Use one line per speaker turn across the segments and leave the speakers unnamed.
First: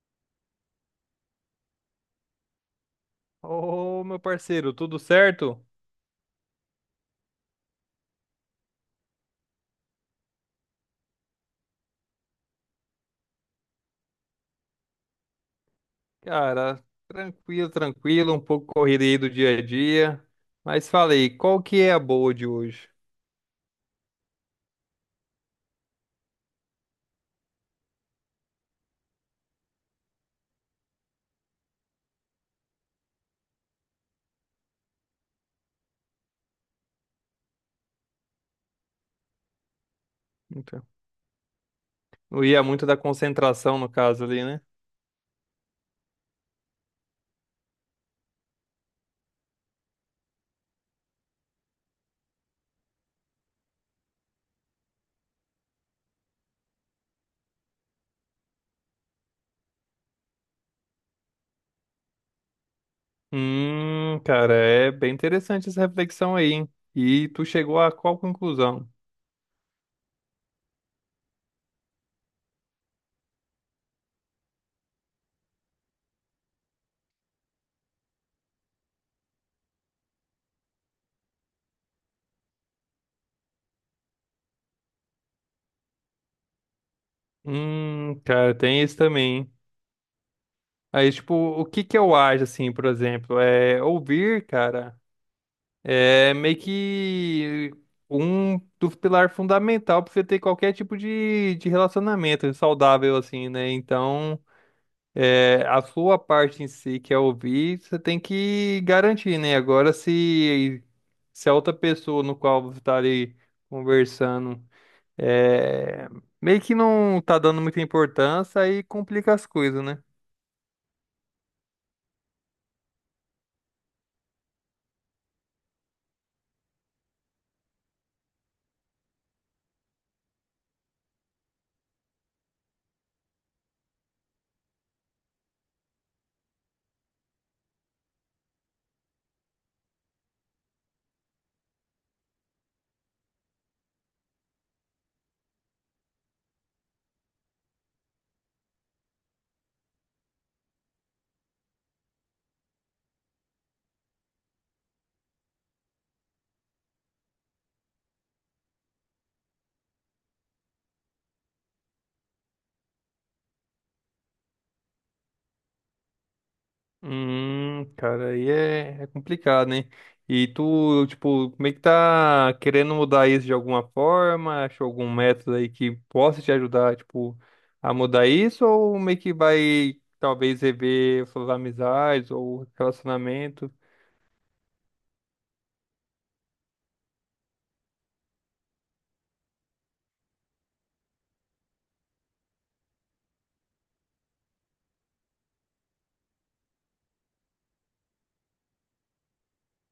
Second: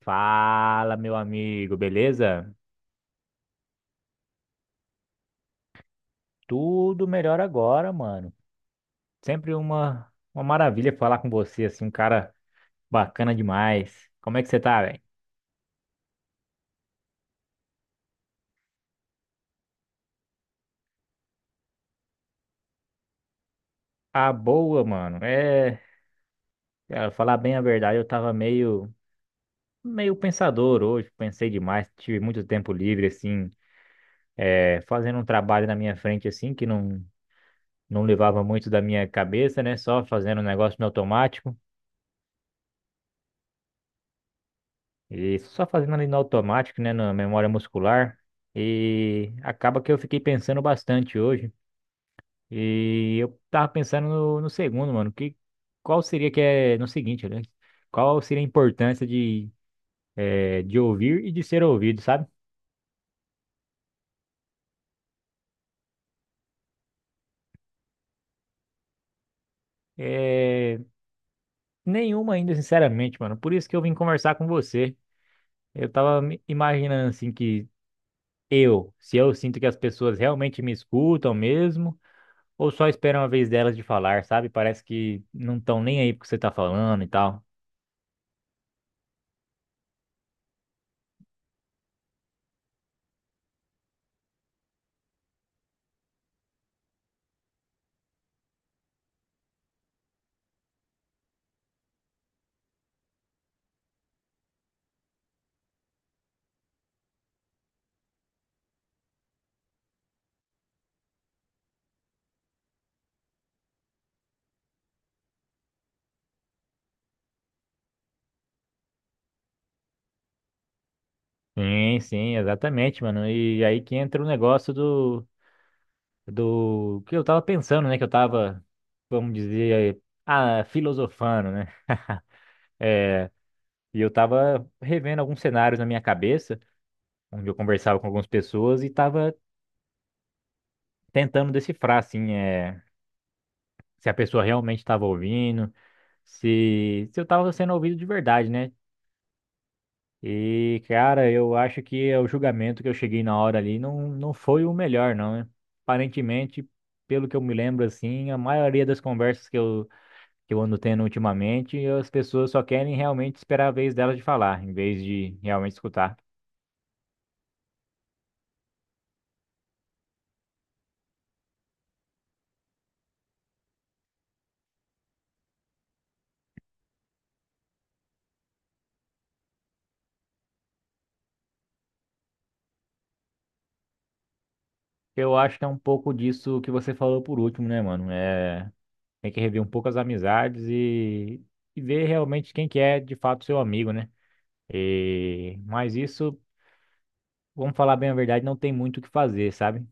Fala, meu amigo, beleza?
Ô, meu parceiro, tudo certo?
Tudo melhor agora, mano. Sempre uma maravilha falar com você, assim, um cara bacana demais. Como é que você tá, velho?
Cara, tranquilo, tranquilo, um pouco corrido aí do dia a dia. Mas falei, qual que é a boa de hoje?
Ah, boa, mano. Cara, falar bem a verdade, eu tava meio pensador hoje, pensei demais, tive muito tempo livre, assim, fazendo um trabalho na minha frente, assim, que não levava muito da minha cabeça, né? Só fazendo um negócio
Então,
no automático.
não ia muito da concentração, no caso ali, né?
E só fazendo ali no automático, né, na memória muscular. E acaba que eu fiquei pensando bastante hoje. E eu tava pensando no segundo, mano. Que, qual seria que é no seguinte, né? Qual seria a importância de, de ouvir e de ser ouvido, sabe?
Cara, é bem interessante essa reflexão aí, hein? E tu chegou a qual conclusão?
É, nenhuma ainda, sinceramente, mano. Por isso que eu vim conversar com você. Eu tava me imaginando assim que eu, se eu sinto que as pessoas realmente me escutam mesmo. Ou só esperam uma vez delas de falar, sabe? Parece que não estão nem aí porque você tá falando e tal.
Cara, tem isso também. Hein? Aí, tipo, o que que eu acho, assim, por exemplo, é ouvir, cara. É meio que um dos pilares fundamental para você ter qualquer tipo de, relacionamento saudável, assim, né? Então, é, a sua parte em si, que é ouvir, você tem que garantir, né? Agora, se a outra pessoa no qual você está ali conversando é, meio que não tá dando muita importância, aí complica as coisas, né?
Sim, sim, exatamente, mano. E aí que entra o negócio do, do que eu tava pensando, né? Que eu tava, vamos dizer, ah, filosofando, né? É, e eu tava revendo alguns cenários na minha cabeça, onde eu conversava com algumas pessoas e tava tentando decifrar, assim, é, se a pessoa realmente tava ouvindo, se eu tava sendo ouvido de verdade, né? E, cara, eu acho que é o julgamento que eu cheguei na hora ali não foi o melhor, não, né? Aparentemente, pelo que eu me lembro, assim, a maioria das conversas que eu ando tendo ultimamente, as pessoas só querem realmente esperar a vez delas de falar, em vez de realmente escutar.
Cara, aí é, é complicado, hein? E tu, tipo, como é que tá querendo mudar isso de alguma forma? Achou algum método aí que possa te ajudar, tipo, a mudar isso? Ou meio que vai, talvez, rever suas amizades ou relacionamento?
Eu acho que é um pouco disso que você falou por último, né, mano? É, tem que rever um pouco as amizades e ver realmente quem que é de fato seu amigo, né? E, mas isso. Vamos falar bem a verdade, não tem muito o que fazer, sabe?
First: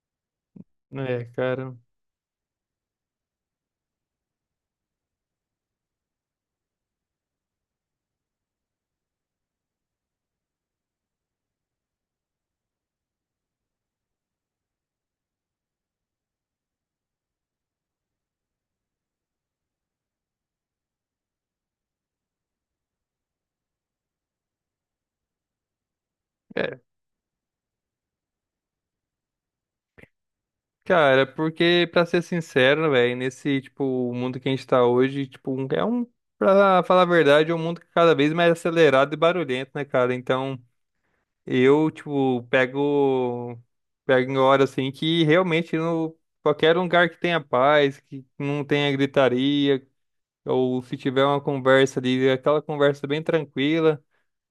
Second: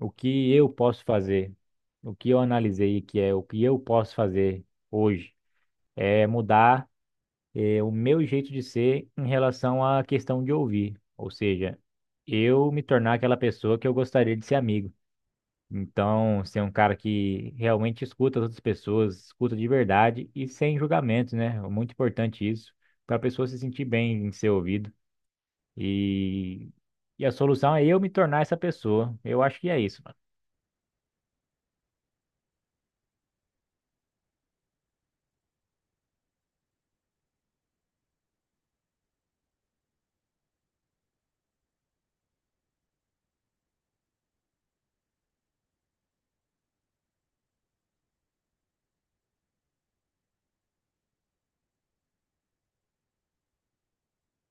O que eu posso
É,
fazer,
cara.
o que eu analisei que é o que eu posso fazer hoje, é mudar o meu jeito de ser em relação à questão de ouvir, ou seja, eu me tornar aquela pessoa que eu gostaria de ser amigo. Então, ser um cara que realmente escuta as outras pessoas, escuta de verdade e sem julgamento, né? É muito importante isso, para a pessoa se sentir bem em ser ouvido. E,
É,
e a solução é eu me tornar essa pessoa. Eu acho que é isso, mano.
cara, porque, pra ser sincero, velho, nesse, tipo, mundo que a gente tá hoje, tipo, é um, pra falar a verdade, é um mundo que é cada vez mais acelerado e barulhento, né, cara? Então. Eu, tipo, pego em hora assim que realmente no qualquer lugar que tenha paz, que não tenha gritaria, ou se tiver uma conversa ali, aquela conversa bem tranquila.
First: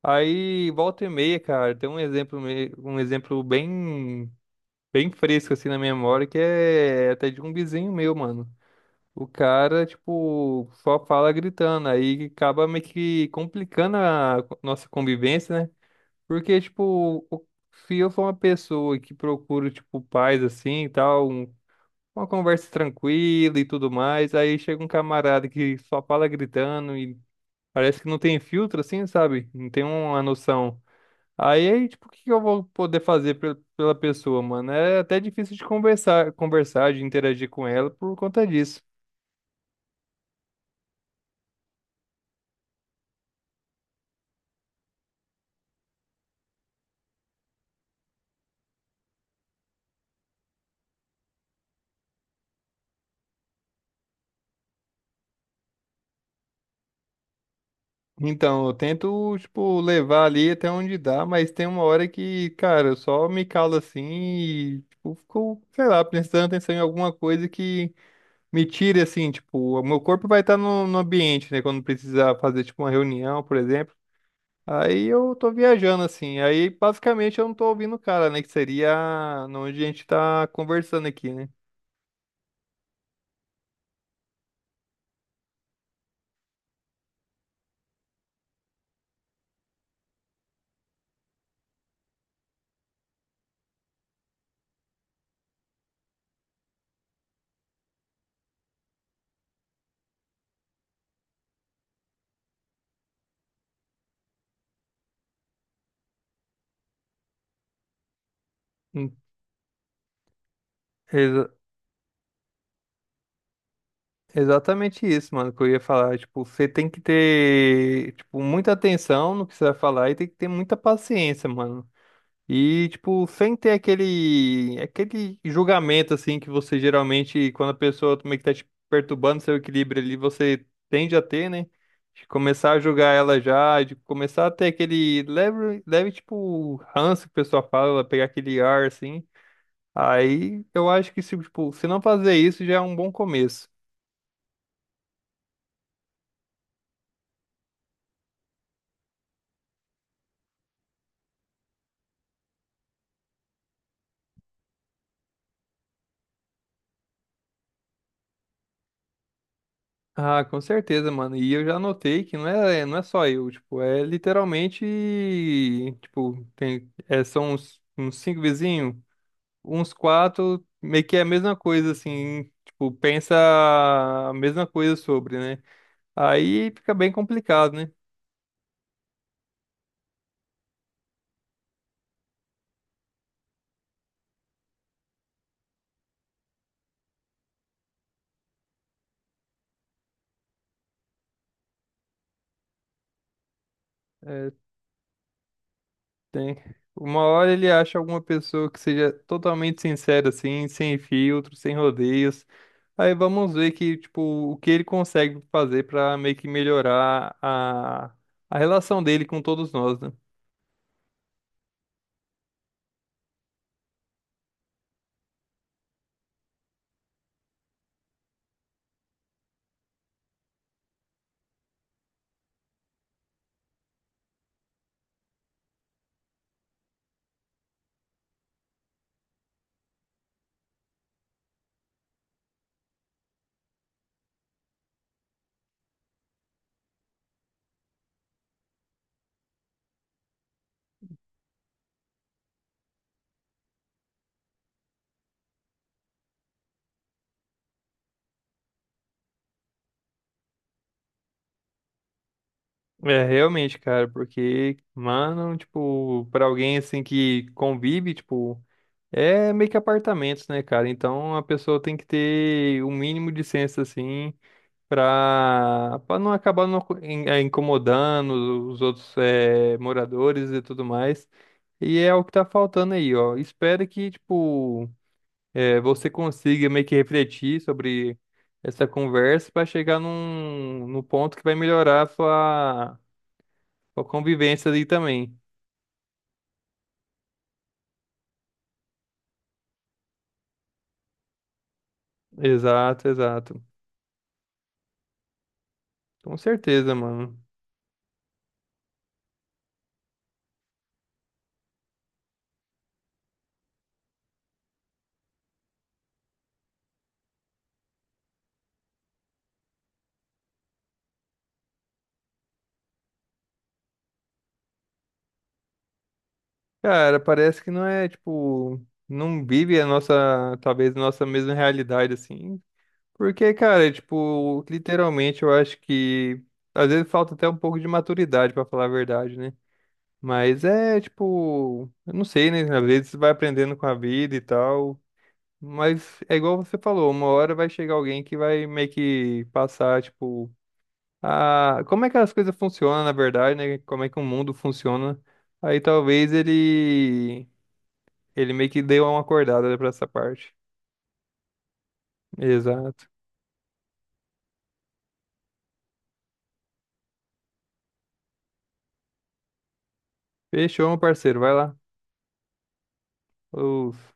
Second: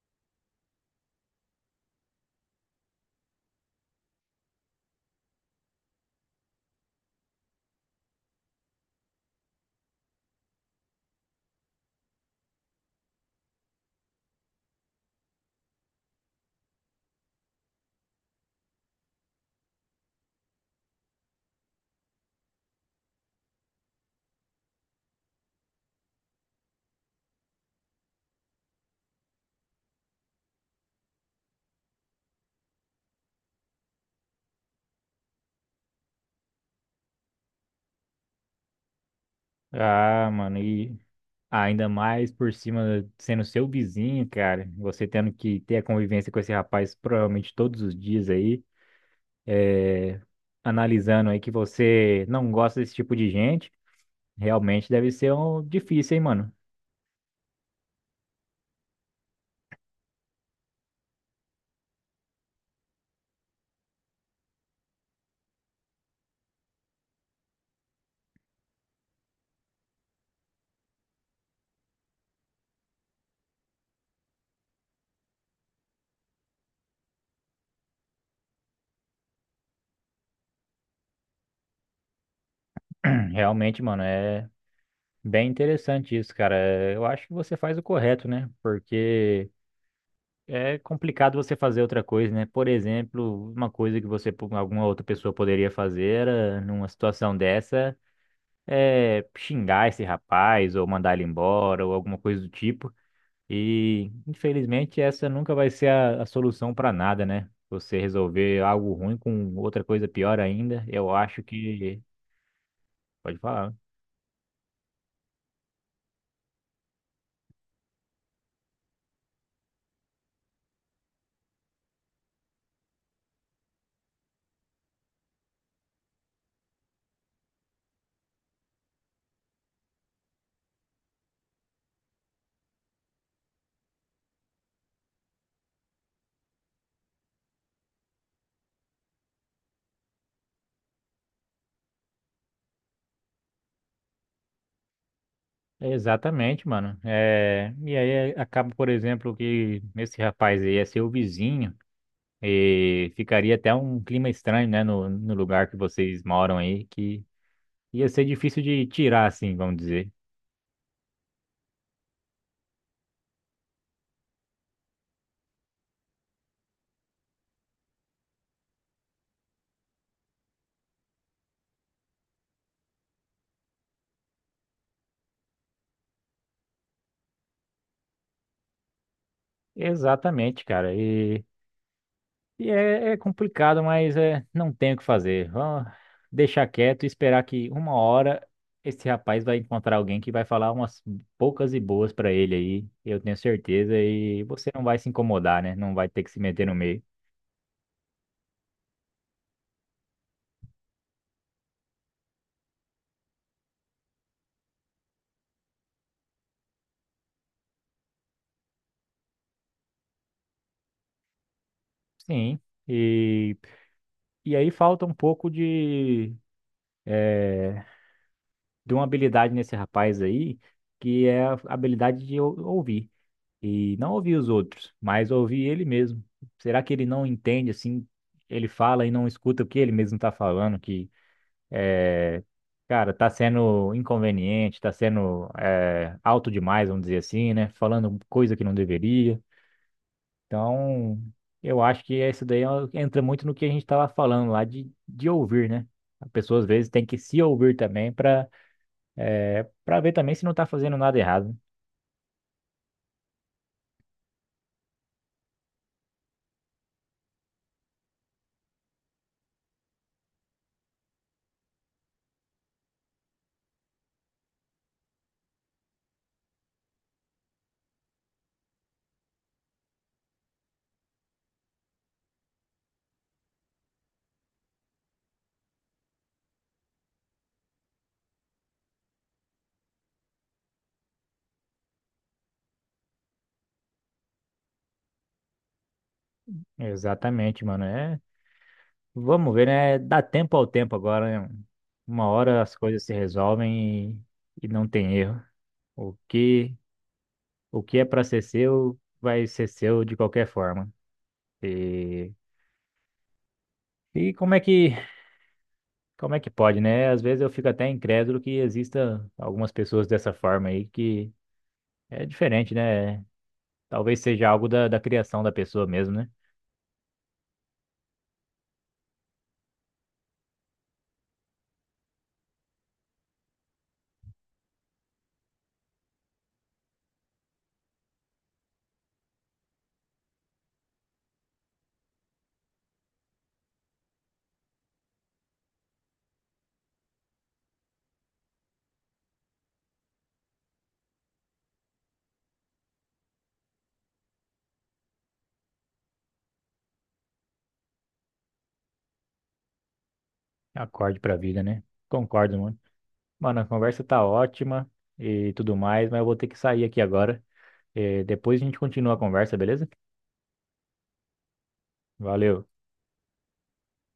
Aí volta e meia, cara, tem um exemplo, um exemplo bem, bem fresco assim na minha memória, que é até de um vizinho meu, mano. O cara, tipo, só fala gritando, aí acaba meio que complicando a nossa convivência, né? Porque, tipo, se eu for uma pessoa que procura, tipo, paz assim e tal, uma conversa tranquila e tudo mais, aí chega um camarada que só fala gritando e parece que não tem filtro, assim, sabe? Não tem uma noção. Aí, tipo, o que que eu vou poder fazer pela pessoa, mano? É até difícil de conversar, conversar, de interagir com ela por conta disso.
Ah, mano, e ainda mais por cima sendo seu vizinho, cara. Você tendo que ter a convivência com esse rapaz provavelmente todos os dias aí, analisando aí que você não gosta desse tipo de gente. Realmente deve ser um difícil, hein, mano.
Então, eu tento, tipo, levar ali até onde dá, mas tem uma hora que, cara, eu só me calo assim e, tipo, fico, sei lá, prestando atenção em alguma coisa que me tire, assim, tipo, o meu corpo vai estar no ambiente, né, quando precisar fazer, tipo, uma reunião, por exemplo. Aí eu tô viajando, assim, aí basicamente eu não tô ouvindo o cara, né, que seria onde a gente tá conversando aqui, né?
Realmente, mano, é bem interessante isso, cara. Eu acho que você faz o correto, né? Porque é complicado você fazer outra coisa, né? Por exemplo, uma coisa que você, alguma outra pessoa poderia fazer era, numa situação dessa é xingar esse rapaz ou mandar ele embora ou alguma coisa do tipo. E, infelizmente, essa nunca vai ser a solução para nada, né? Você resolver algo
Hum,
ruim com outra coisa pior ainda, eu acho
exa-
que. Pode falar.
Exatamente isso, mano, que eu ia falar. Tipo, você tem que ter, tipo, muita atenção no que você vai falar e tem que ter muita paciência, mano. E, tipo, sem ter aquele julgamento, assim, que você geralmente, quando a pessoa meio que tá te perturbando seu equilíbrio ali, você tende a ter, né? De começar a julgar ela já, de começar a ter aquele leve, leve, tipo, ranço que o pessoal fala, pegar aquele ar, assim. Aí eu acho que, se, tipo, se não fazer isso, já é um bom começo.
Exatamente, mano. É, e aí acaba, por exemplo, que esse rapaz aí é seu vizinho. E ficaria até um clima estranho, né, no lugar que vocês moram aí, que ia ser difícil de tirar, assim, vamos dizer.
Ah, com certeza, mano. E eu já notei que não é só eu, tipo, é literalmente, tipo, tem, é, são uns, uns cinco vizinhos, uns quatro, meio que é a mesma coisa, assim, tipo, pensa a mesma coisa sobre, né? Aí fica bem complicado, né?
Exatamente, cara. E é complicado, mas é, não tem o que fazer. Vamos deixar quieto e esperar que uma hora esse rapaz vai encontrar alguém que vai falar umas poucas e boas pra ele aí, eu tenho certeza, e
É,
você não vai se incomodar, né? Não vai ter que se
tem,
meter no meio.
uma hora ele acha alguma pessoa que seja totalmente sincera, assim, sem filtro, sem rodeios. Aí vamos ver que, tipo, o que ele consegue fazer pra meio que melhorar a relação dele com todos nós, né?
Sim. E, e aí falta um pouco de uma habilidade nesse rapaz aí, que é a habilidade de ouvir. E não ouvir os outros, mas ouvir ele mesmo. Será que ele não entende, assim, ele fala e não escuta o que ele mesmo tá falando, que é, cara, tá sendo inconveniente, tá sendo é, alto demais, vamos dizer assim, né? Falando coisa que não deveria. Então, eu acho que isso daí entra muito no que a gente tava falando lá de ouvir, né? A pessoa às vezes tem que se ouvir também para pra ver também se não tá fazendo nada errado.
É, realmente, cara, porque, mano, tipo, pra alguém assim que convive, tipo, é meio que apartamentos, né, cara? Então a pessoa tem que ter o mínimo de senso, assim, pra não acabar não incomodando os outros moradores e tudo mais. E é o que tá faltando aí, ó. Espero que, tipo. É, você consiga meio que refletir sobre essa conversa para chegar num, num ponto que vai melhorar a sua, sua convivência ali também.
Exatamente, mano. É, vamos ver, né? Dá tempo ao tempo agora, né? Uma hora as coisas
Exato,
se
exato.
resolvem e não tem erro. O
Com
que,
certeza, mano.
o que é pra ser seu, vai ser seu de qualquer forma. E, e como é que pode, né? Às vezes eu fico até incrédulo que exista algumas pessoas dessa forma aí que é diferente, né? Talvez seja algo da criação da pessoa mesmo, né?
Cara, parece que não é, tipo, não vive a nossa, talvez, a nossa mesma realidade, assim. Porque, cara, tipo, literalmente eu acho que às vezes falta até um pouco de maturidade, pra falar a verdade, né? Mas é, tipo, eu não sei, né? Às vezes você vai aprendendo com a vida e tal. Mas é igual você falou, uma hora vai chegar alguém que vai meio que passar, tipo, a... Como é que as coisas funcionam, na verdade, né? Como é que o mundo funciona. Aí talvez ele meio que deu uma acordada pra essa parte.
Acorde pra vida, né? Concordo, mano.
Exato.
Mano, a conversa tá ótima e tudo mais, mas eu vou ter que sair aqui agora. Depois a gente continua a conversa, beleza?
Fechou, meu parceiro. Vai lá.
Valeu.
Os-